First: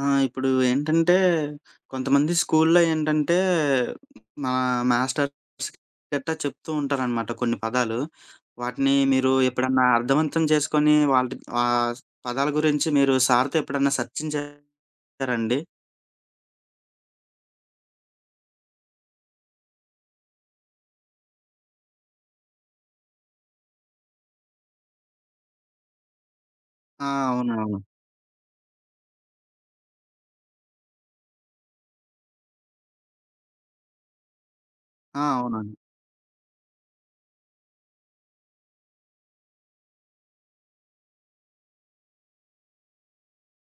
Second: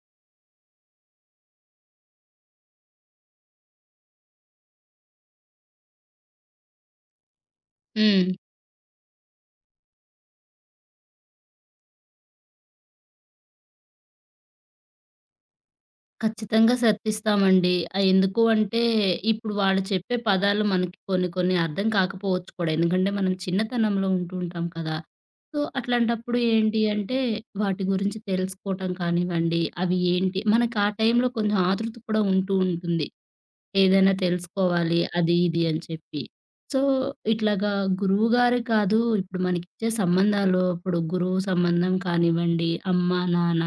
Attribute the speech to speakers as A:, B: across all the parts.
A: ఆ! ఇప్పుడు ఏంటంటే, కొంతమంది స్కూల్లో ఏంటంటే, మా మాస్టర్స్ గట్టా చెప్తూ ఉంటారనమాట కొన్ని పదాలు.
B: హ్మ్.
A: వాటిని మీరు ఎప్పుడన్నా అర్థవంతం చేసుకొని ఆహ్, పదాల గురించి మీరు సార్‌తో ఎప్పుడన్నా చర్చించారండి?
B: ఖచ్చితంగా సర్దిస్తామండి. ఎందుకు అంటే ఇప్పుడు వాళ్ళు చెప్పే పదాలు మనకి కొన్ని కొన్ని అర్థం కాకపోవచ్చు కూడా. ఎందుకంటే మనం చిన్నతనంలో ఉంటూ ఉంటాం కదా! సో, అట్లాంటప్పుడు ఏంటి
A: ఆ!
B: అంటే
A: అవునవును.
B: వాటి గురించి తెలుసుకోవటం కానివ్వండి, అవి ఏంటి మనకు ఆ టైంలో కొంచెం ఆతృత కూడా ఉంటూ ఉంటుంది. ఏదైనా తెలుసుకోవాలి
A: ఆ!
B: అది ఇది
A: అవునండి.
B: అని చెప్పి. సో, ఇట్లాగా గురువుగారే కాదు ఇప్పుడు మనకిచ్చే సంబంధాలు ఇప్పుడు గురువు సంబంధం కానివ్వండి, అమ్మ, నాన్న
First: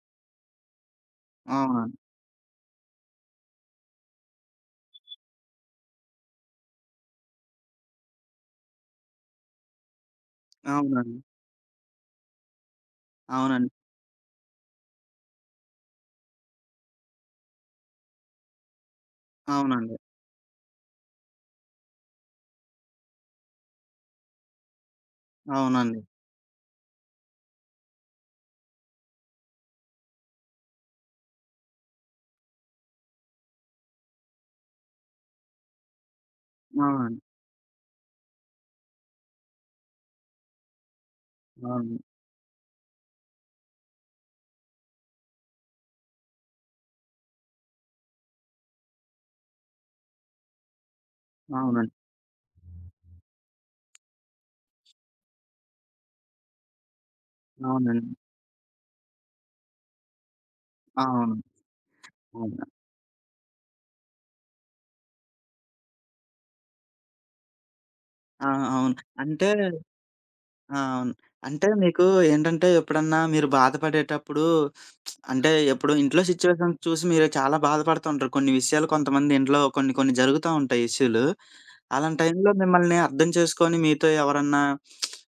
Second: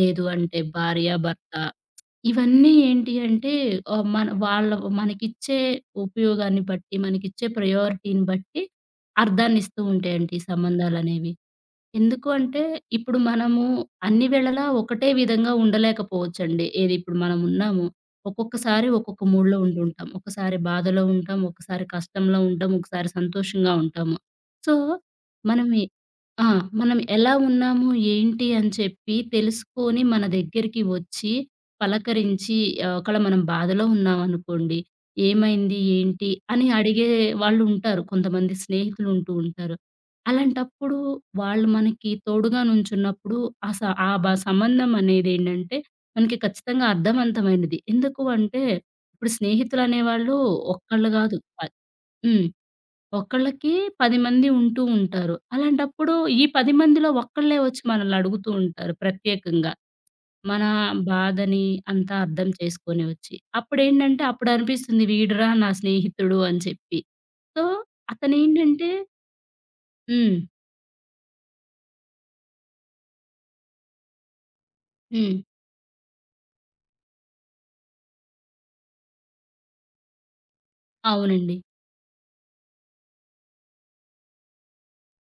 B: లేదు అంటే భార్య, భర్త
A: అవునండి.
B: ఇవన్నీ ఏంటి అంటే మన వాళ్ళ మనకిచ్చే ఉపయోగాన్ని బట్టి, మనకిచ్చే ప్రయారిటీని బట్టి అర్థాన్నిస్తూ ఉంటాయండి ఈ
A: అవునండి.
B: సంబంధాలనేవి. ఎందుకు అంటే, ఇప్పుడు మనము అన్ని వేళలా ఒకటే విధంగా ఉండలేకపోవచ్చండి. ఏది ఇప్పుడు మనమున్నాము. ఒక్కొక్కసారి ఒక్కొక్క మూడ్‌లో
A: అవునండి.
B: ఉండుంటాం. ఒకసారి బాధలో ఉంటాం, ఒకసారి కష్టంలో ఉంటాం, ఒకసారి సంతోషంగా ఉంటాము. సో, మనమే
A: అవునండి.
B: ఆ! మనం ఎలా ఉన్నాము, ఏంటి అని చెప్పి తెలుసుకొని మన దగ్గరికి వచ్చి, పలకరించి ఒకళ మనం బాధలో ఉన్నామనుకోండి, ఏమైంది, ఏంటి అని అడిగే
A: అవునండి.
B: వాళ్ళుంటారు. కొంతమంది స్నేహితులుంటూ ఉంటారు. అలాంటప్పుడు వాళ్ళు
A: అవునండి. అవును.
B: మనకి తోడుగా నుంచున్నప్పుడు ఆ స ఆ సంబంధం అనేదేంటంటే, మనకి ఖచ్చితంగా అర్థవంతమైనది. ఎందుకు అంటే, ఇప్పుడు స్నేహితులనేవాళ్ళు ఒక్కళ్ళు గాదు. ప
A: అవునండి.
B: హ్మ్. ఒక్కళ్ళకి 10 మంది ఉంటూ ఉంటారు. అలాంటప్పుడు ఈ 10 మందిలో ఒక్కళ్ళే వచ్చి
A: అవునండి.
B: మనల్ని అడుగుతూ ఉంటారు ప్రత్యేకంగా. మన
A: అవును.
B: బాధని అంతా అర్థం
A: అవును.
B: చేసుకొని వచ్చి. అప్పుడేంటంటే, అప్పుడనిపిస్తుంది వీడురా నా స్నేహితుడు అని చెప్పి. సో,
A: ఆ!
B: అతనేంటంటే
A: అవును. అంటే
B: హ్మ్.
A: ఆ! అవును. అంటే మీకు ఏంటంటే ఎప్పుడన్నా మీరు బాధపడేటప్పుడు
B: హ్మ్.
A: అంటే ఎప్పుడు ఇంట్లో సిట్యుయేషన్ చూసి మీరు చాలా బాధపడుతుంటారు. కొన్ని విషయాలు కొంతమంది ఇంట్లో కొన్ని కొన్ని జరుగుతా ఉంటాయి ఇష్యూలు.
B: అవునండి.
A: అలాంటి టైంలో మిమ్మల్ని అర్థం చేసుకొని మీతో ఎవరన్నా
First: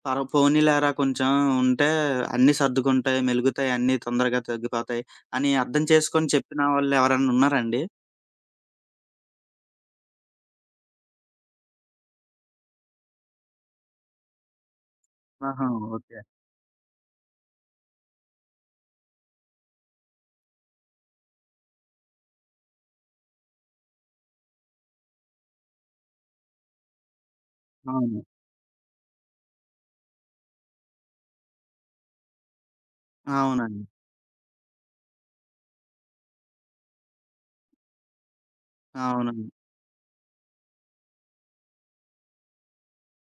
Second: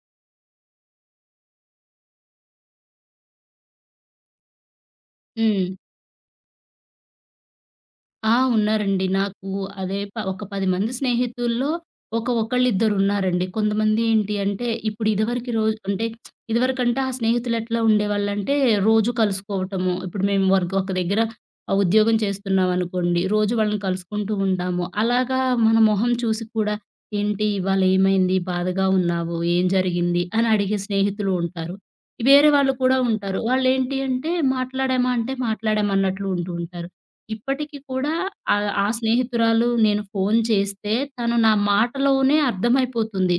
A: పోనీలేరా కొంచెం ఉంటే అన్నీ సర్దుకుంటాయి, మెలుగుతాయి, అన్నీ తొందరగా తగ్గిపోతాయి అని
B: హ్మ్.
A: అర్థం చేసుకొని చెప్పిన వాళ్ళు ఎవరన్నా ఉన్నారా అండి?
B: ఆ! ఉన్నారండి. నాకు అదే ప ఒక 10 మంది స్నేహితుల్లో ఒకళ్ళిద్దరున్నారండి. కొంతమంది ఏంటి అంటే, ఇప్పుడు ఇదివరకి
A: ఆహా!
B: రోజు అంటే
A: ఓకే.
B: ఇదివరకంటే ఆ స్నేహితులు ఎట్లా ఉండేవాళ్ళంటే, రోజు కలుసుకోవటము. ఇప్పుడు మేము వర్క్ ఒక దగ్గర ఉద్యోగం చేస్తున్నామనుకోండి. రోజు వాళ్ళని కలుసుకుంటూ ఉంటాము. అలాగా మన మొహం చూసి కూడా, "ఏంటి ఇవాళ
A: అవును.
B: ఏమైంది? బాధగా ఉన్నావు. ఏం జరిగింది?" అని అడిగే స్నేహితులు ఉంటారు. వేరే వాళ్ళు కూడా ఉంటారు.
A: అవునండి.
B: వాళ్ళేంటి అంటే, మాట్లాడామా అంటే మాట్లాడామన్నట్లు ఉంటూ ఉంటారు. ఇప్పటికి కూడా ఆ
A: అవునండి.
B: స్నేహితురాలు నేను ఫోను చేస్తే తను నా మాటలోనే అర్థమైపోతుంది.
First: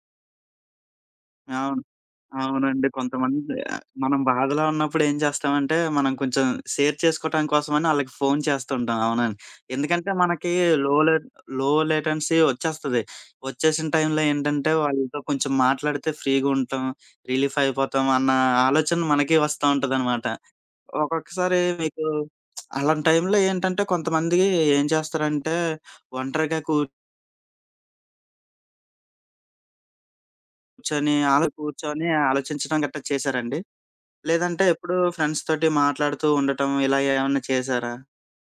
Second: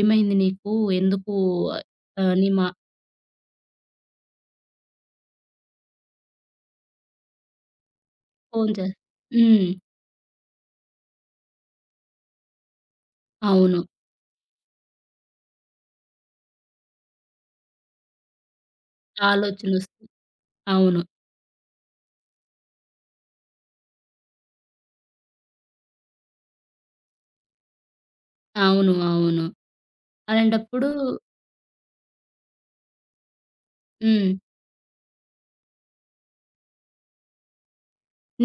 B: ఏమైంది నీకు? ఎందుకు
A: అవును.
B: నీ మా
A: అవునండి. కొంతమంది మనం బాధలో ఉన్నప్పుడు ఏం చేస్తామంటే, మనం కొంచెం షేర్ చేసుకోవటం కోసమని ఆళ్ళకి ఫోను
B: ఫోను చే
A: చేస్తుంటాం. అవునండి.
B: హ్మ్.
A: ఎందుకంటే, మనకి లో లే లో లేటెన్సీ ఒచ్చేస్తది.
B: అవును.
A: ఒచ్చేసిన టైంలో ఏంటంటే, వాళ్ళతో కొంచెం మాట్లాడితే ఫ్రీ‌గా ఉంటాం, రిలీఫ్ అయిపోతాం అన్న ఆలోచన మనకి వస్తా
B: ఆలోచనొస్తుంది.
A: ఉంటదనమాట.
B: అవును.
A: ఒక్కొక్కసారి మీకు అలాంటి టైంలో ఏంటంటే, కొంతమంది ఏం చేస్తారంటే, ఒంటరిగా
B: అవును. అవును. అలాంటప్పుడు
A: కూర్చొని ఆలోచించడం గట్టా చేశారండి?
B: హ్మ్.
A: లేదంటే ఎప్పుడు ఫ్రెండ్స్ తోటి మాట్లాడుతూ ఉండటం ఇలా ఏమన్నా చేశారా?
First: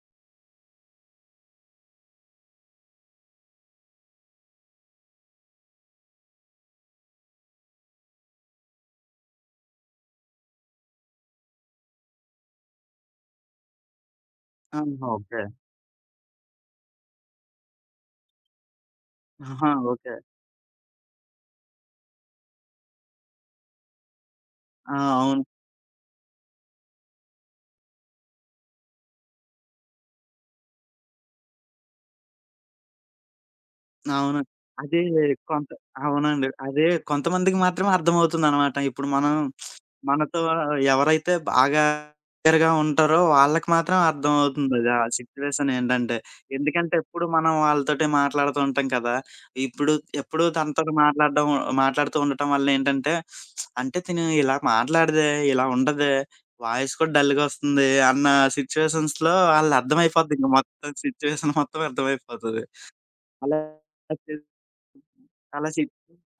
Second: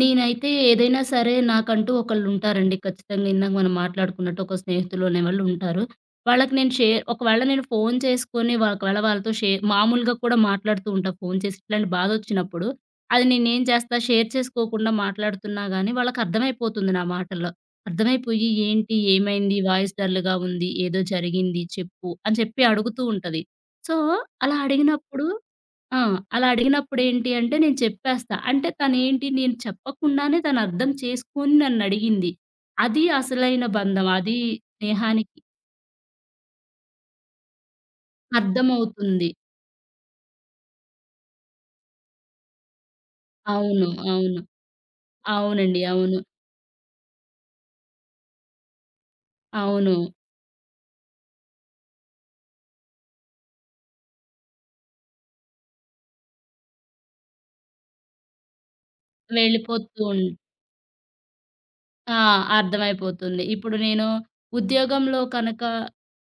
B: నేనైతే ఏదైనా సరే నాకంటూ ఒకళ్ళుంటారండి. ఖచ్చితంగా ఇందాక మనం మాట్లాడుకున్నట్టు ఒక స్నేహితులు అనేవాళ్ళు ఉంటారు. వాళ్ళకి నేను షేర్ ఒకవేళ నేను ఫోను చేసుకొని ఒకవేళ వాళ్ళతో మామూలుగా కూడా మాట్లాడుతూ ఉంటా ఫోను చేసి ఇట్లాంటి బాధొచ్చినప్పుడు. అది నేనేం చేస్తా షేర్ చేసుకోకుండా
A: ఆహా! ఓకే.
B: మాట్లాడుతున్నా గానీ వాళ్ళకర్థమైపోతుంది నా మాటల్లో. అర్థమైపోయి ఏంటి? ఏమైంది?
A: ఆహా!
B: Voice
A: okay.
B: డల్‌గా ఉంది. ఏదో జరిగింది చెప్పు అని చెప్పి అడుగుతూ ఉంటది. సో, అలా
A: ఆ!
B: అడిగినప్పుడు
A: అవును.
B: ఆ! అలా అడిగినప్పుడేంటి అంటే నేను చెప్పేస్తా. అంటే తనేంటి నేను చెప్పకుండానే తను అర్థం చేసుకొని నన్నడిగింది. అది అసలైన బంధం.
A: అవును.
B: అది
A: అదే
B: స్నేహానికి
A: కొంత అవునండి. అదే కొంతమందికి మాత్రమే అర్థమవుతుందనమాట. ఇప్పుడు
B: అర్థమవుతుంది.
A: మనతో ఎవరైతే బాగా దగ్గరగా ఉంటారో వాళ్ళకి
B: అవును.
A: మాత్రం
B: అవును.
A: అర్థమవుతుందది. ఆ సిట్యుయేషన్
B: అవునండి.
A: ఏంటంటే.
B: అవును.
A: ఎందుకంటే ఎప్పుడు మనం వాళ్ళతోటే మాట్లాడుతూ ఉంటాం కదా! ఇప్పుడు
B: అవును.
A: ఎప్పుడు తనతోటి మాట్లాడుతూ ఉండటం వల్ల ఏంటంటే, అంటే తిను ఇలా మాట్లాడదే, ఇలా ఉండదే, వాయిస్ కూడా డల్‌గొస్తుంది అన్న సిట్యుయేషన్స్‌లో
B: వెళ్ళిపోతూ ఉం
A: ఆళ్ళర్థమైపోద్ది. ఇంక మొత్తం సిట్యుయేషన్ మొత్తం
B: ఆ!
A: అర్థమైపోతది.
B: అర్థమైపోతుంది.
A: అలా
B: ఉద్యోగంలో కనుక
A: అలా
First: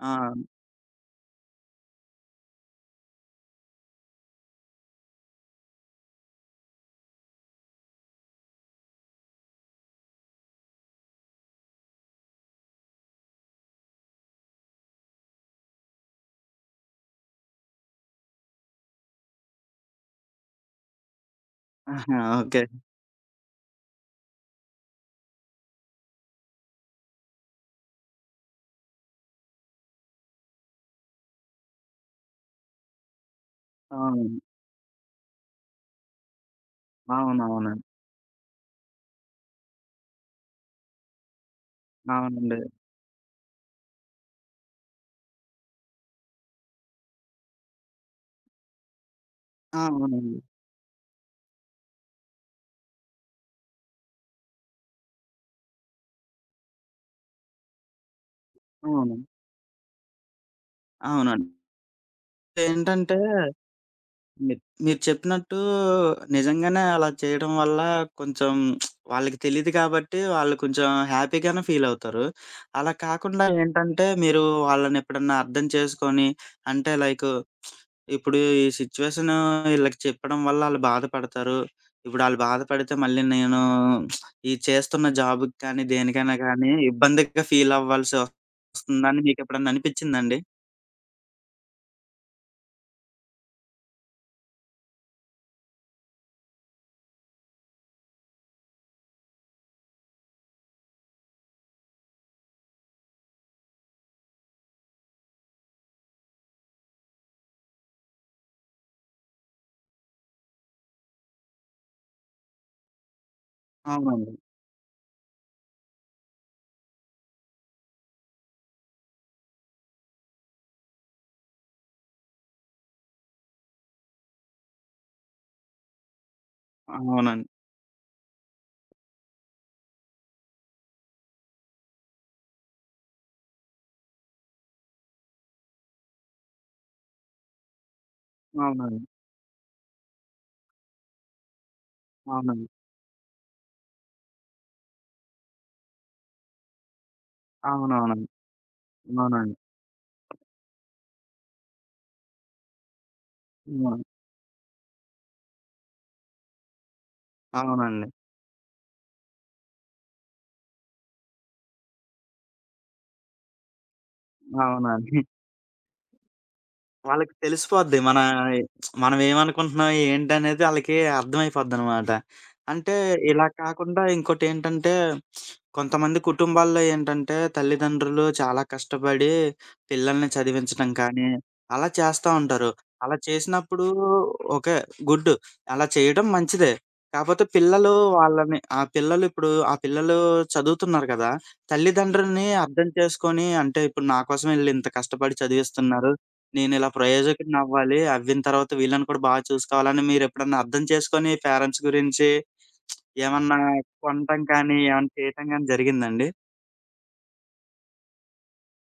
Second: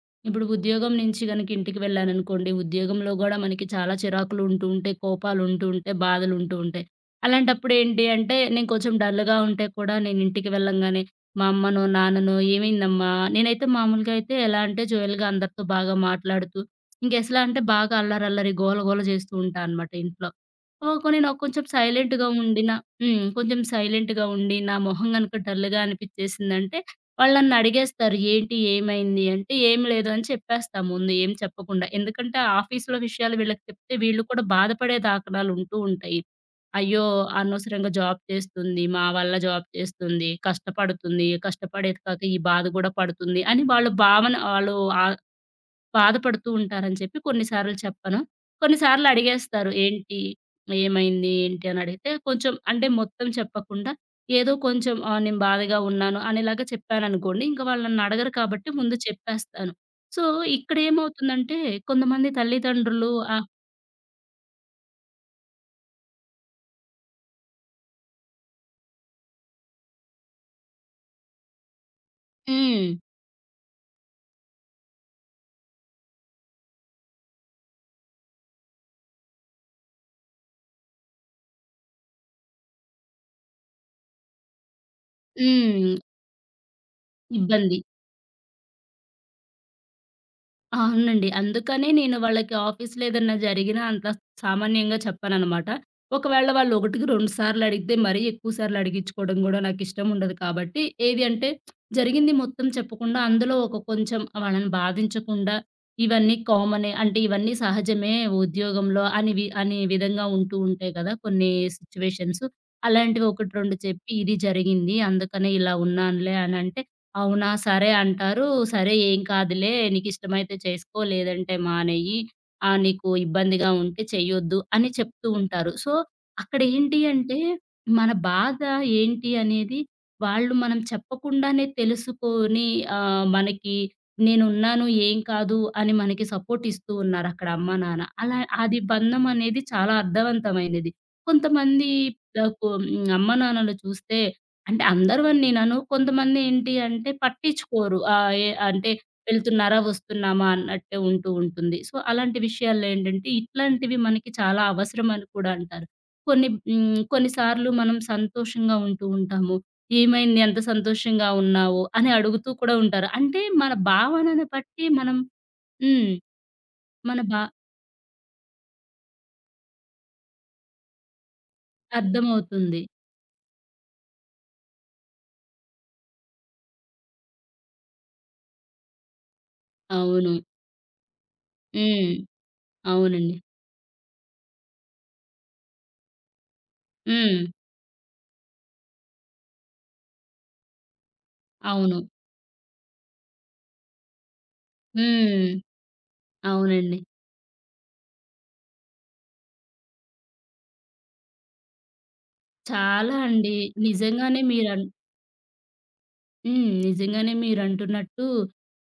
A: ఆ!
B: ఇప్పుడు ఉద్యోగం నుంచి గనక ఇంటికి వెళ్ళాననుకోండి, ఉద్యోగంలో గూడా మనకి చాలా చిరాకులు ఉంటూ ఉంటాయి, కోపాలు ఉంటూ ఉంటాయి, బాధలు ఉంటూ ఉంటాయి. అలాంటప్పుడు ఏంటి అంటే, నేను కొంచెం డల్‌గా ఉంటే కూడా నేను ఇంటికి వెళ్ళంగానే మా అమ్మనో, నాన్ననో "ఏమైందమ్మా?" నేనైతే మామూలుగా అయితే ఎలా అంటే జోయల్‌గా అందరితో బాగా మాట్లాడుతూ, ఇంకెసలా అంటే బాగా అల్లరి, అల్లరి గోల, గోల చేస్తూ ఉంటా అనమాట ఇంట్లో. ఓహ్! నేను కొంచెం
A: ఆహా!
B: సైలెంట్‌గా
A: ఓకే.
B: ఉండి నా హ్మ్. కొంచెం సైలెంట్‌గా ఉండి, నా మొహం గనక డల్‌గా అనిపిచ్చేసిందంటే వాళ్ళు నన్నడిగేస్తారు. "ఏంటి? ఏమైంది?" అంటే, "ఏం లేదు" అని చెప్పేస్తా ముందు ఏం చెప్పకుండా. ఎందుకంటే, ఆఫీస్‌లో విషయాలు వీళ్ళకి చెప్తే వీళ్ళు
A: అవును.
B: కూడా బాధపడే దాఖలాలు ఉంటూ ఉంటాయి. "అయ్యో!
A: అవునవునండి.
B: అనవసరంగా జాబ్ చేస్తుంది. మా వల్ల జాబ్ చేస్తుంది. కష్టపడుతుంది. కష్టపడేది కాక ఈ
A: అవునండి.
B: బాధ గూడా పడుతుంది" అని వాళ్ళ భావన వాళ్ళు ఆ బాధపడుతూ ఉంటారని చెప్పి కొన్ని సార్లు చెప్పను. కొన్ని సార్లు అడిగేస్తారు.
A: ఆ!
B: "ఏంటి?
A: అవునండి.
B: ఏమైంది? ఏంటి?" అని అడిగితే కొంచెం అంటే మొత్తం చెప్పకుండా ఏదో కొంచెం నేను బాధగా ఉన్నాను అనేలాగా చెప్పాననుకోండి, ఇంక వాళ్ళు నన్నడగరు కాబట్టి ముందు
A: అవును.
B: చెప్పేస్తాను. సో,
A: అవునండి.
B: ఇక్కడేమవుతుందంటే కొంతమంది తల్లిదండ్రులు
A: ఏంటంటే
B: ఆహ్
A: మీ మీరు చెప్పినట్టు నిజంగానే అలా చేయడం వల్ల కొంచెం వాళ్ళకి తెలీదు కాబట్టి వాళ్ళు కొంచెం హ్యాపీగానే ఫీలవుతారు.
B: హ్మ్.
A: అలా కాకుండా ఏంటంటే మీరు వాళ్ళనెప్పుడన్నా అర్థం చేసుకొని అంటే లైకు ఇప్పుడు ఈ సిట్యుయేషను ఈళ్ళకి చెప్పడం వల్ల ఆళ్ళు బాధపడతారు. ఇప్పుడు ఆళ్ళు బాధపడితే మళ్ళీ నేను ఈ చేస్తున్న జాబ్‌కి కానీ,
B: హ్మ్.
A: దేనికైనా కానీ ఇబ్బందిగా ఫీల్
B: ఇబ్బంది.
A: అవ్వాల్సి వస్తుందని మీకెప్పుడన్నా అనిపిచ్చిందా అండి?
B: అవునండి. అందుకనే నేను వాళ్ళకి ఆఫీస్‌లో ఏదన్నా జరిగినా అంత సామాన్యంగా చెప్పననమాట. ఒకవేళ వాళ్ళు ఒకటికి 2 సార్లు అడిగితే మరీ ఎక్కువ సార్లు అడిగిచ్చుకోవడం గూడా నాకిష్టం ఉండదు కాబట్టి, ఏది అంటే జరిగింది మొత్తం చెప్పకుండా అందులో ఒక కొంచెం వాళ్ళని బాధించకుండా ఇవన్నీ కామనే అంటే ఇవన్నీ సహజమే ఉద్యోగంలో అని అనే విధంగా ఉంటూ ఉంటాయి కదా! కొన్ని సిట్యుయేషన్స్. అలాంటివి 1, 2 చెప్పి
A: అవునండి.
B: ఇది జరిగింది అందుకనే ఇలా ఉన్నానులే అనంటే అవునా! సరే అంటారు. సరే ఏం కాదులే నీకిష్టమైతే చేసుకో, లేదంటే మానేయి. నీకు ఇబ్బందిగా ఉంటే చెయ్యొద్దు అని చెప్తూ ఉంటారు. సో, అక్కడేంటి అంటే
A: అవునండి.
B: మన బాధ ఏంటి అనేది వాళ్ళు మనం చెప్పకుండానే తెలుసుకొని మనకి నేనున్నాను ఏం కాదు అని మనకి సపోర్ట్ ఇస్తూ ఉన్నారు అక్కడ అమ్మ, నాన్న. అలా అది
A: అవునండి.
B: బంధం అనేది చాలా అర్థవంతమైనది. కొంతమంది ఆహ్,
A: అవునండి.
B: కొ అమ్మ, నాన్నలు చూస్తే అంటే అందరూ అని నేనను. కొంతమంది ఏంటి అంటే పట్టించుకోరు.
A: అవునవునండి.
B: ఆహ్, ఏ అంటే
A: అవునండి.
B: వెళ్తున్నారా? వస్తున్నామా? అన్నట్టే ఉంటూ ఉంటుంది. సో, అలాంటి విషయాల్లో ఏంటంటే ఇట్లాంటివి
A: అవును.
B: మనకి చాలా అవసరం అని కూడా అంటారు. కొన్ని హ్మ్, కొన్నిసార్లు మనం
A: అవునండి.
B: సంతోషంగా ఉంటూ ఉంటాము. "ఏమైంది అంత సంతోషంగా ఉన్నావు?" అని అడుగుతూ కూడా ఉంటారు. అంటే మన భావనను బట్టి మనం
A: అవునండి.
B: హ్మ్. మన
A: వాళ్ళకి
B: బా
A: తెలిసిపోద్ది. మనం ఏమనుకుంటున్నాం, ఏంటనేది ఆళ్ళకి అర్థమైపోద్దనమాట.
B: అర్థమవుతుంది.
A: అంటే ఇలా కాకుండా ఇంకోటేంటంటే, కొంతమంది కుటుంబాల్లో ఏంటంటే, తల్లిదండ్రులు చాలా కష్టపడి పిల్లల్ని
B: అవును.
A: చదివించడం కానీ, అలా
B: హ్మ్.
A: చేస్తా ఉంటారు. అలా
B: అవునండి.
A: చేసినప్పుడు ఓకే. గుడ్. అలా చేయడం మంచిదే.
B: హ్మ్.
A: కాపోతే పిల్లలు వాళ్ళని ఆ పిల్లలు ఇప్పుడు ఆ పిల్లలు చదువుతున్నారు కదా!
B: అవును.
A: తల్లిదండ్రులని అర్థం చేసుకొని, అంటే ఇప్పుడు నా కోసం ఈళ్ళింత కష్టపడి
B: హ్మ్.
A: చదివిస్తున్నారు. నేనిలా
B: అవునండి.
A: ప్రయోజకుడినవ్వాలి. అవ్విన తర్వాత వీళ్ళని కూడా బాగా చూసుకోవాలని మీరెప్పుడన్నా అర్థం చేసుకొని పేరెంట్స్ గురించి
B: చాలా అండి.
A: ఏమన్నా కొనటం
B: నిజంగానే
A: కానీ,
B: మీరన్
A: ఏమన్నా చేయటం గానీ జరిగిందండి?
B: హ్మ్. నిజంగానే మీరంటున్నట్టు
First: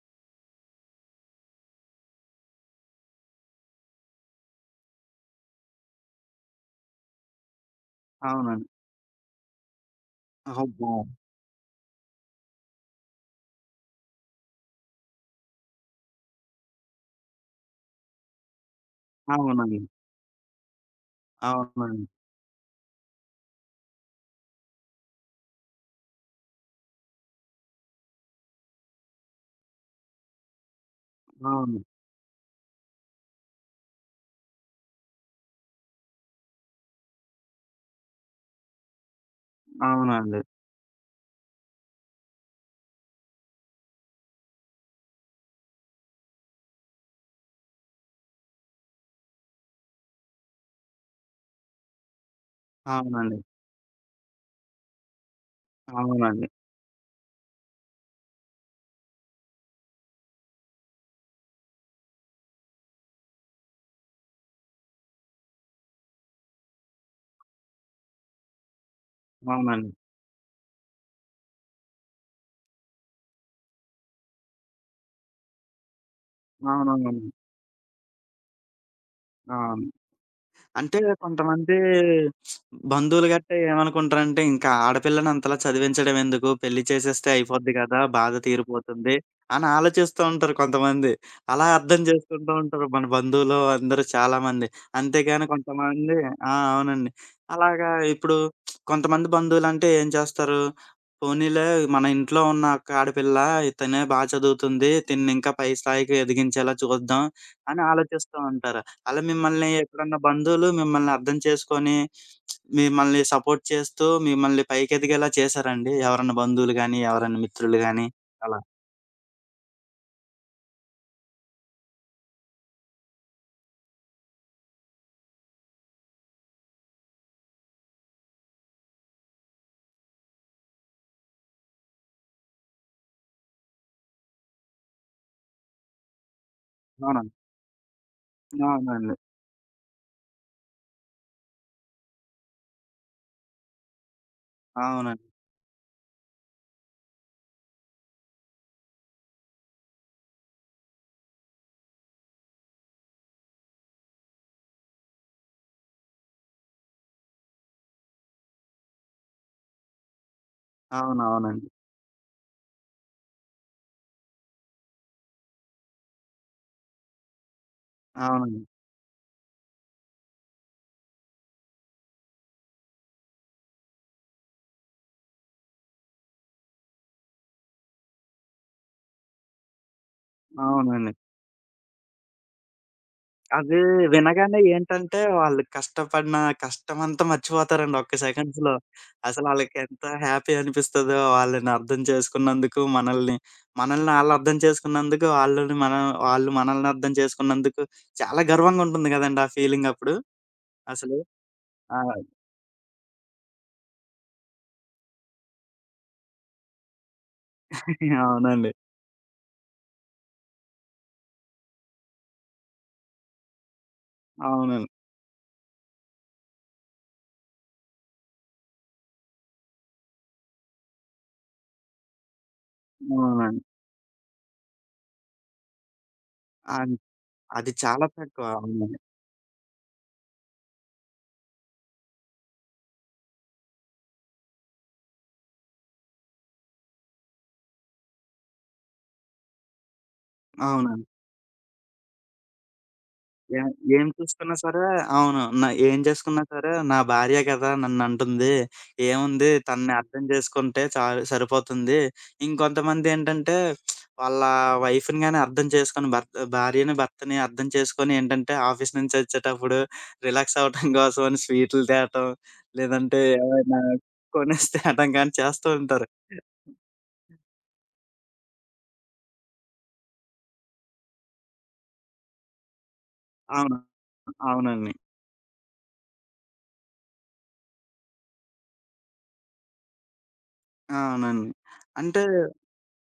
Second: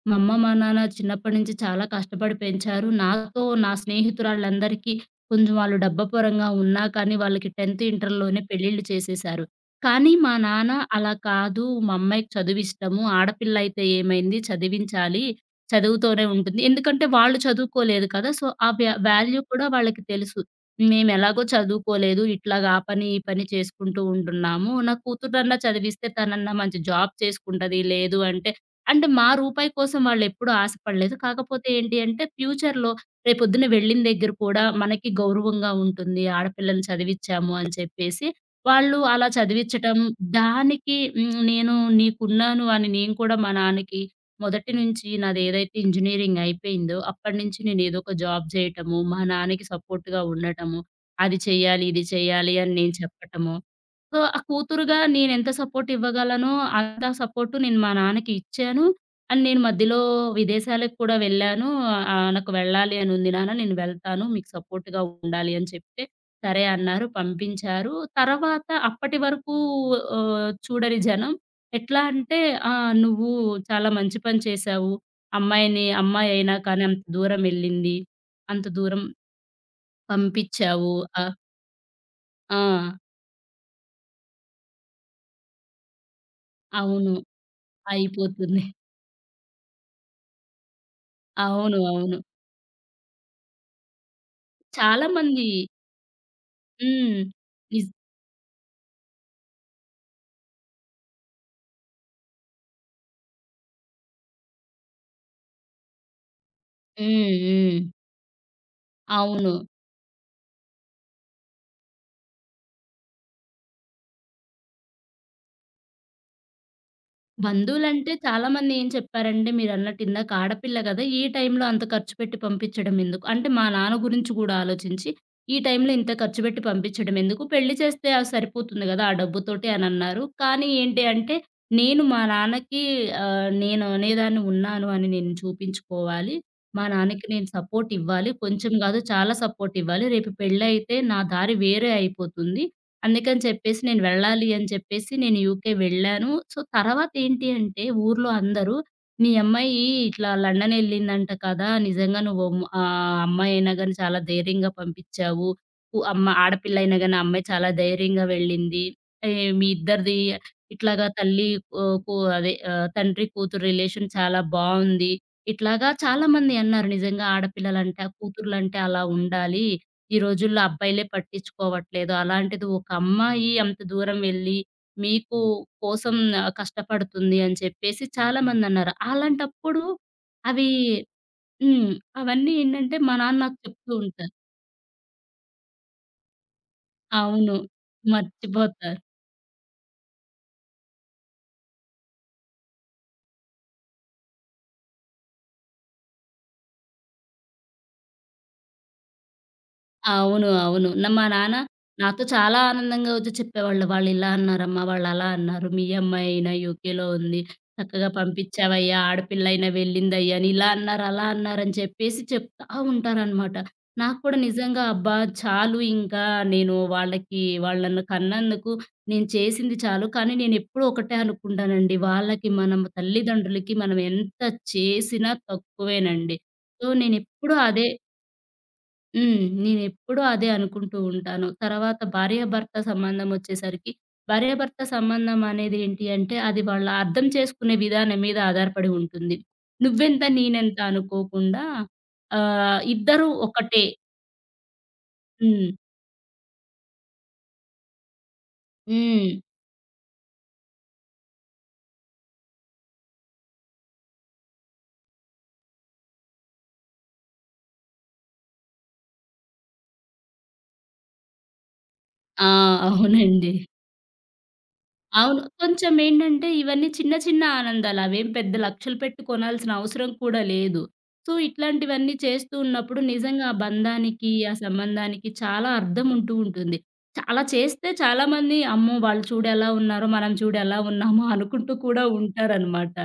B: మా అమ్మ, మా నాన్న చిన్నప్పటి నుంచి చాలా కష్టపడి పెంచారు. నాతో నా స్నేహితురాళ్ళందరికీ కొంచెం వాళ్ళు డబ్బపరంగా ఉన్నా కానీ వాళ్ళకి 10థ్, ఇంటర్‌లోనే
A: అవునండి.
B: పెళ్ళిళ్ళు చేసేశారు. కానీ మా నాన్న
A: అబ్బో!
B: అలా కాదు. మా అమ్మాయికి చదువిష్టము. ఆడపిల్ల అయితే ఏమైంది చదివించాలి. చదువుతోనే ఉంటుంది. ఎందుకంటే వాళ్ళు చదువుకోలేదు కదా! సో, ఆ వాల్యూ కూడా
A: అవునండి.
B: వాళ్ళకి తెలుసు. మేమెలాగో
A: అవునండి.
B: చదువుకోలేదు. ఇట్లాగా ఆ పని, ఈ పని చేసుకుంటూ ఉంటున్నాము. నా కూతుర్నన్నా చదివిస్తే తనన్నా మంచి జాబ్ చేసుకుంటది. లేదు అంటే అంటే మా రూపాయి కోసం వాళ్ళెప్పుడూ ఆశపడలేదు. కాకపోతే
A: అవును.
B: ఏంటి అంటే ఫ్యూచర్‌లో రేపొద్దున వెళ్ళిన దగ్గర కూడా మనకి గౌరవంగా ఉంటుంది. ఆడపిల్లల్ని చదివిచ్చాము అని చెప్పేసి వాళ్ళు అలా చదివిచ్చటం,
A: అవునండి.
B: దానికి హ్మ్, నేను నీకున్నాను అని నేను కూడా మా నాన్నకి మొదటి నుంచి నాదేదైతే ఇంజినీరింగ్ అయిపోయిందో, అప్పటినుంచి నేనేదో ఒక జాబ్ జేయటము, మా నాన్నకి సపోర్ట్‌గా ఉండటము, అది చెయ్యాలి, ఇది చెయ్యాలి అని నేను
A: అవునండి.
B: చెప్పటము. సో, ఆ కూతురుగా నేనెంత సపోర్ట్
A: అవునండి.
B: ఇవ్వగలనో అంత సపోర్ట్ నేను మా నాన్నకి ఇచ్చాను. అండ్ నేను మధ్యలో విదేశాలకు కూడా వెళ్ళాను. నాకు వెళ్ళాలి అని ఉంది నాన్న. నేను వెళ్తాను. మీకు సపోర్ట్‌గా ఉండాలి అని చెప్తే, సరే అన్నారు. పంపించారు. తర్వాత అప్పటి వరకు
A: అవునండి.
B: చూడని జనం ఎట్లా అంటే "ఆ! నువ్వు చాలా మంచి పని చేశావు. అమ్మాయిని అమ్మాయి అయినా కానీ అంత
A: అవునవును.
B: దూరం ఎళ్ళింది. అంత దూరం
A: అవును.
B: పంపించావు."
A: అంటే
B: ఆహ్,
A: కొంతమంది
B: ఆ!
A: బంధువులు గట్టా ఏమనుకుంటారంటే, ఇంకా ఆడపిల్లని అంతలా చదివించడం ఎందుకు? పెళ్లి
B: అవును.
A: చేసేస్తే అయిపోద్ది కదా! బాధ
B: అయిపోతుంది.
A: తీరిపోతుంది అని ఆలోచిస్తూ ఉంటారు కొంతమంది. అలా
B: అవును.
A: అర్థం
B: అవును.
A: చేసుకుంటూ ఉంటారు మన బంధువులు అందరూ చాలామంది.
B: చాలా
A: అంతేగాని
B: మంది
A: కొంతమంది ఆ! అవునండి.
B: హ్మ్.
A: అలాగా
B: నిజ్
A: ఇప్పుడు కొంతమంది బంధువులంటే ఏం చేస్తారు? పోనీలే మన ఇంట్లో ఉన్న ఒక్క ఆడపిల్ల తినే చదువుతుంది. తిన్నింకా పై స్థాయికి ఎదిగించేలా చూద్దాం
B: హ్మ్. హ్మ్.
A: అని ఆలోచిస్తూ ఉంటారు. అలా
B: అవును.
A: మిమ్మల్ని ఎప్పుడన్నా బంధువులు మిమ్మల్ని అర్థం చేసుకొని, మిమ్మల్ని సపోర్ట్ చేస్తూ, మిమ్మల్ని పైకెదిగేలా చేశారండి? ఎవరన్నా బంధువులు గాని, ఎవరన్నా మిత్రులు గాని
B: బంధువులంటే
A: అలా?
B: చాలామంది ఏం చెప్పారంటే మీరన్నట్టు ఇందాక ఆడపిల్ల కదా! ఈ టైంలో అంత ఖర్చు పెట్టి పంపించడం ఎందుకు? అంటే మా నాన్న గురించి కూడా ఆలోచించి, ఈ టైంలో ఇంత ఖర్చు పెట్టి పంపించడం ఎందుకు? పెళ్లి చేస్తే అది సరిపోతుంది గదా! ఆ డబ్బుతోటి అనన్నారు. కానీ ఏంటి అంటే, నేను మా నాన్నకి నేను అనేదాన్ని ఉన్నాను అని నేను చూపించుకోవాలి. మా నాన్నకి
A: అవునండి.
B: నేను సపోర్ట్ ఇవ్వాలి. కొంచెం గాదు
A: అవునండి.
B: చాలా సపోర్ట్ ఇవ్వాలి. రేపు పెళ్ళైతే నా దారి వేరే అయిపోతుంది. అందుకని చెప్పేసి నేను వెళ్ళాలి అని చెప్పేసి
A: అవునండి.
B: నేను యూకే వెళ్ళాను. సో, తర్వాతేంటి అంటే ఊర్లో అందరూ "మీ అమ్మాయి ఇట్లా లండన్ ఎళ్ళిందంట కదా! నిజంగా నువ్వు అమ్మాయైనా గాని చాలా ధైర్యంగా పంపిచ్చావు. ఉ అమ్మ ఆడపిల్లయినా గాని ఆ అమ్మాయి చాలా ధైర్యంగా వెళ్ళింది. ఏ మీ ఇద్దరిది ఇట్లాగా తల్లి
A: అవునవునండి.
B: ఆహ్, కూ అదే ఆహ్, తండ్రి కూతురు రిలేషన్ చాలా బావుంది." ఇట్లాగా చాలామంది అన్నారు నిజంగా ఆడపిల్లలంటే, ఆ
A: అవునండి.
B: కూతుర్లంటే అలా ఉండాలి. ఈ రోజుల్లో అబ్బాయిలే పట్టించుకోవట్లేదు. అలాంటిది ఒక అమ్మాయి అంత దూరం వెళ్లి మీకు కోసం కష్టపడుతుంది అని చెప్పేసి చాలామందన్నారు. అలాంటప్పుడు అవి
A: అవునండి.
B: హ్మ్. అవన్నీ ఏంటంటే మా నాన్న నాకు
A: అది
B: చెప్తూ ఉంటారు.
A: వినగానే ఏంటంటే, వాళ్ళు కష్టపడిన కష్టమంతా
B: అవును.
A: మర్చిపోతారండి ఒక్క సెకండ్స్‌లో.
B: మర్చిపోతా.
A: అసలు ఆళ్ళకెంత హ్యాపీ అనిపిస్తదో, వాళ్ళని అర్థం చేసుకున్నందుకు, మనల్ని, ఆళ్ళు అర్థం చేసుకున్నందుకు, ఆళ్ళని మనం వాళ్ళు మనల్ని అర్థం చేసుకున్నందుకు, చాలా గర్వంగా ఉంటుంది గదండీ! ఆ ఫీలింగ్ అప్పుడు
B: అవును. అవును.
A: అసలు.
B: మా నాన్న
A: ఆ!
B: నాతో చాలా ఆనందంగా వచ్చి చెప్పేవాళ్ళు. "వాళ్ళిలా అన్నారమ్మా, వాళ్ళలా అన్నారు. మీ అమ్మాయి అయినా యూకేలో ఉంది. చక్కగా
A: అవునండి.
B: పంపిచ్చావయ్యా. ఆడపిల్లయినా వెళ్ళిందయ్యా" అని ఇలా అన్నారు, అలా అన్నారని చెప్పేసి చెప్తా ఉంటారనమాట. నాకు కూడా నిజంగా
A: అవునండి.
B: అబ్బా! చాలు ఇంకా నేను వాళ్ళకి వాళ్ళు నన్ను కన్నందుకు నేను చేసింది చాలు. కానీ నేనెప్పుడూ ఒకటే అనుకుంటానండి. వాళ్ళకి మనం
A: అవునండి.
B: తల్లిదండ్రులకి మనం ఎంత చేసినా తక్కువేనండి. సో,
A: అన్
B: నేనెప్పుడూ
A: అది
B: అదే
A: చాలా తక్కువ. అవునండి.
B: హ్మ్. నేనెప్పుడూ అదే అనుకుంటూ ఉంటాను. తర్వాత భార్యాభర్త సంబంధం వచ్చేసరికి, భార్యాభర్త సంబంధం అనేది ఏంటి అంటే, అది వాళ్ళ అర్థం చేసుకునే విధానం మీద ఆధారపడి ఉంటుంది. నువ్వెంత, నేనెంత
A: అవునండి.
B: అనుకోకుండా ఇద్దరూ
A: ఏ
B: ఒకటే.
A: ఏం చూసుకున్నా సరే అవును. నా
B: హ్మ్.
A: ఏం చేసుకున్నా సరే నా భార్య కదా నన్నంటుంది.
B: హ్మ్.
A: ఏముంది తనని అర్థం చేసుకుంటే చాలు సరిపోతుంది. ఇంకొంతమందేంటంటే వాళ్ళ వైఫ్‌ని గాని అర్థం చేసుకొని భార్యని, భర్తని అర్థం చేసుకొని ఏంటంటే ఆఫీస్ నుంచి వచ్చేటప్పుడు రిలాక్స్ అవ్వటం కోసం అని స్వీట్లు తేటం,
B: ఆ!
A: లేదంటే
B: అవునండి.
A: ఏమైనా కొనేసి తేటం గాని
B: అవును.
A: చేస్తూ ఉంటారు.
B: కొంచెమేంటంటే ఇవన్నీ చిన్న చిన్న ఆనందాలు. అవేం పెద్ద లక్షలు పెట్టి కొనాల్సిన అవసరం కూడా లేదు. సో, ఇట్లాంటివన్నీ చేస్తూ ఉన్నప్పుడు నిజంగా ఆ
A: అవును.
B: బంధానికి, ఆ
A: అవునండి.
B: సంబంధానికి చాలా అర్థం ఉంటూ ఉంటుంది. చాలా చేస్తే చాలామంది అమ్మో! వాళ్ళు చూడు ఎలా ఉన్నారో, మనం చూడు ఎలా ఉన్నామో
A: అవునండి.
B: అనుకుంటూ కూడా
A: అంటే
B: ఉంటారనమాట.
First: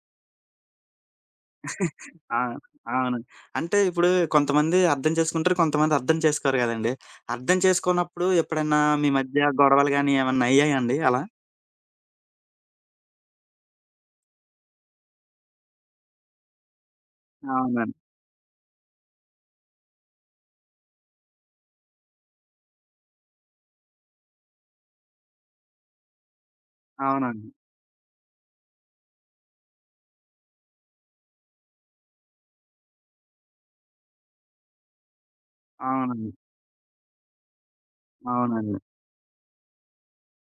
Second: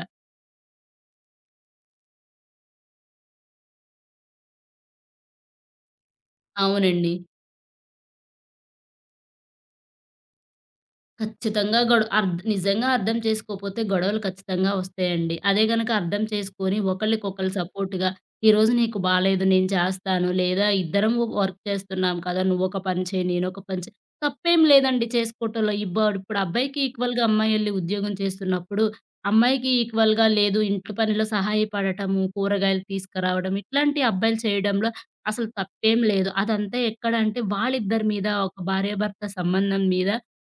A: ఆ! అవును. అంటే ఇప్పుడు కొంతమంది అర్థం చేసుకుంటారు. కొంతమంది అర్థం చేసుకోరు గదండీ.
B: అవునండి.
A: అర్థం చేసుకోనప్పుడు ఎప్పుడన్నా మీ మధ్య గొడవలు గాని ఏమన్నా అయ్యాయండి అలా?
B: ఖచ్చితంగా గొడ అర్ద్ నిజంగా అర్థం చేసుకోపోతే గొడవలు ఖచ్చితంగా వస్తాయండి. అదే గనక అర్థం చేసుకొని ఒకళ్ళకొకళ్ళు
A: అవునండి.
B: సపోర్ట్‌గా ఈరోజు నీకు బాలేదు నేను చేస్తాను. లేదా ఇద్దరము వర్క్ చేస్తున్నాం కదా! నువ్వొక పని చేయి, నేనొక పని చేయి. తప్పేం లేదండి చేసుకోవటంలో. ఇప్పుడు అబ్బాయికి ఈక్వల్‌గా
A: అవునండి.
B: అమ్మాయెళ్లి ఉద్యోగం చేస్తున్నప్పుడు, అమ్మాయికి ఈక్వల్‌గా లేదు ఇంటి పనిలో సహాయపడటము, కూరగాయలు తీసుకురావడం ఇట్లాంటి అబ్బాయిలు చేయడంలో అసలు తప్పేం
A: అవునండి.
B: లేదు. అదంతా ఎక్కడంటే వాళ్ళిద్దరి మీద ఒక
A: అవునండి.
B: భార్యాభర్త సంబంధం మీద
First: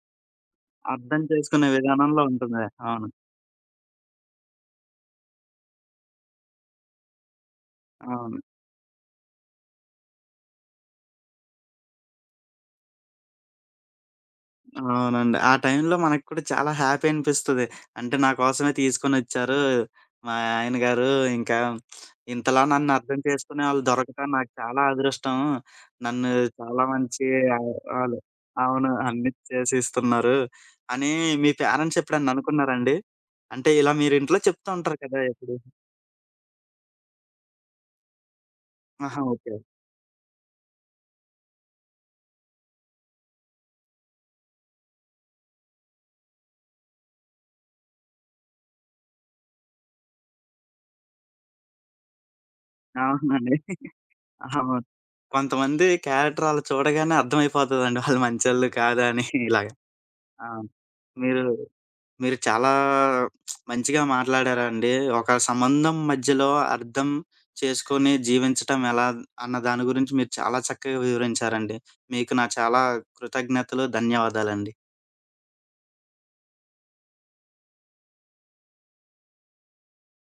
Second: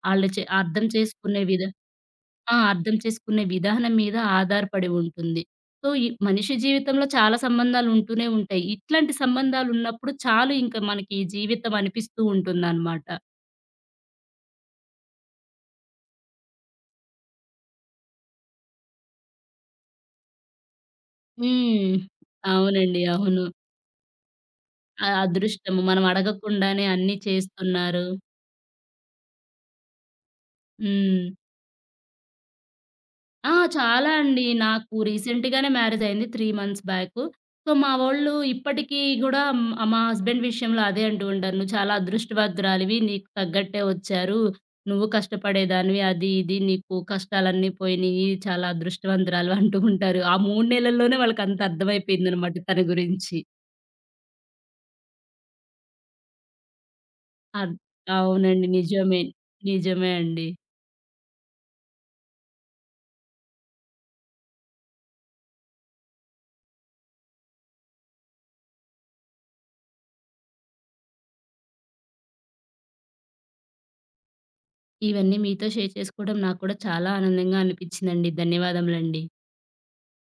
B: ఆళ్ళు చే అర్థం
A: అర్థం
B: చేసుకునే
A: చేసుకునే విధానంలో
B: ఆ!
A: ఉంటుంది.
B: అర్థం
A: అవును.
B: చేసుకునే విధానం మీద ఆధారపడి ఉంటుంది. సో, ఈ మనిషి జీవితంలో చాలా సంబంధాలుంటూనే
A: అవును.
B: ఉంటాయి. ఇట్లాంటి సంబంధాలున్నప్పుడు చాలు ఇంక మనకి జీవితం అనిపిస్తూ ఉంటుందనమాట.
A: అవునండి. ఆ టైంలో మనకు కూడా చాలా హ్యాపీ అనిపిస్తది. అంటే నా కోసమే తీసుకొనొచ్చారు. మా ఆయన గారు ఇంకా
B: హ్మ్.
A: ఇంతలా నన్ను
B: అవునండి.
A: అర్థం
B: అవును.
A: చేసుకునేవాళ్ళు దొరకటం నాకు చాలా
B: ఆ
A: అదృష్టం.
B: అదృష్టము. మనం
A: నన్ను చాలా
B: అడగకుండానే అన్నీ
A: మంచి
B: చేస్తున్నారు.
A: ఆళ్ళు అవును. అన్నీ చేసిస్తున్నారు అని
B: హ్మ్.
A: మీ పేరెంట్స్ ఎప్పుడన్నా అనుకున్నారండి?
B: ఆ!
A: అంటే ఇలా
B: చాలా
A: మీరు ఇంట్లో
B: అండి.
A: చెప్తూ
B: నాకు
A: ఉంటారు కదా! ఎప్పుడు.
B: రీసెంట్‌గానే మ్యారేజ్ అయింది. 3 మంత్స్ బ్యాకు. సో, మా వోళ్ళు ఇప్పటికి
A: ఆహా!
B: గూడా
A: ఓకే.
B: హ్మ్, మా హస్బెండ్ విషయంలో అదే అంటూ ఉంటారు. "నువ్వు చాలా అదృష్టవంతురాలివి. నీకు తగ్గట్టే వచ్చారు. నువ్వు కష్టపడేదానివి. అది, ఇది నీకు కష్టాలన్నీ పోయినియి. చాలా అదృష్టవంతురాలివి" అంటూ ఉంటారు. ఆ 3 నెలల్లోనే వాళ్ళకంత అర్థమైపోయిందనమాట తన గురించి.
A: అవునండి. అవును. కొంతమంది క్యారెక్టర్ ఆళ్ళు చూడగానే
B: అద్
A: అర్థమైపోతదండి. వాళ్ళు మంచోళ్ళు
B: అవునండి.
A: కాదా
B: నిజమే.
A: అని ఇలాగ.
B: నిజమే
A: ఆ!
B: అండి.
A: మీరు మీరు చాలా మంచిగా మాట్లాడారండి. ఒక సంబంధం మధ్యలో అర్థం చేసుకొని జీవించటం ఎలా అన్న దాని గురించి మీరు చాలా చక్కగా వివరించారండి. మీకు నా చాలా కృతజ్ఞతలు. ధన్యవాదాలండి.
B: ఇవన్నీ మీతో షేర్ చేసుకోవడం నాకు కూడా చాలా ఆనందంగా అనిపించిందండి. ధన్యవాదములండి.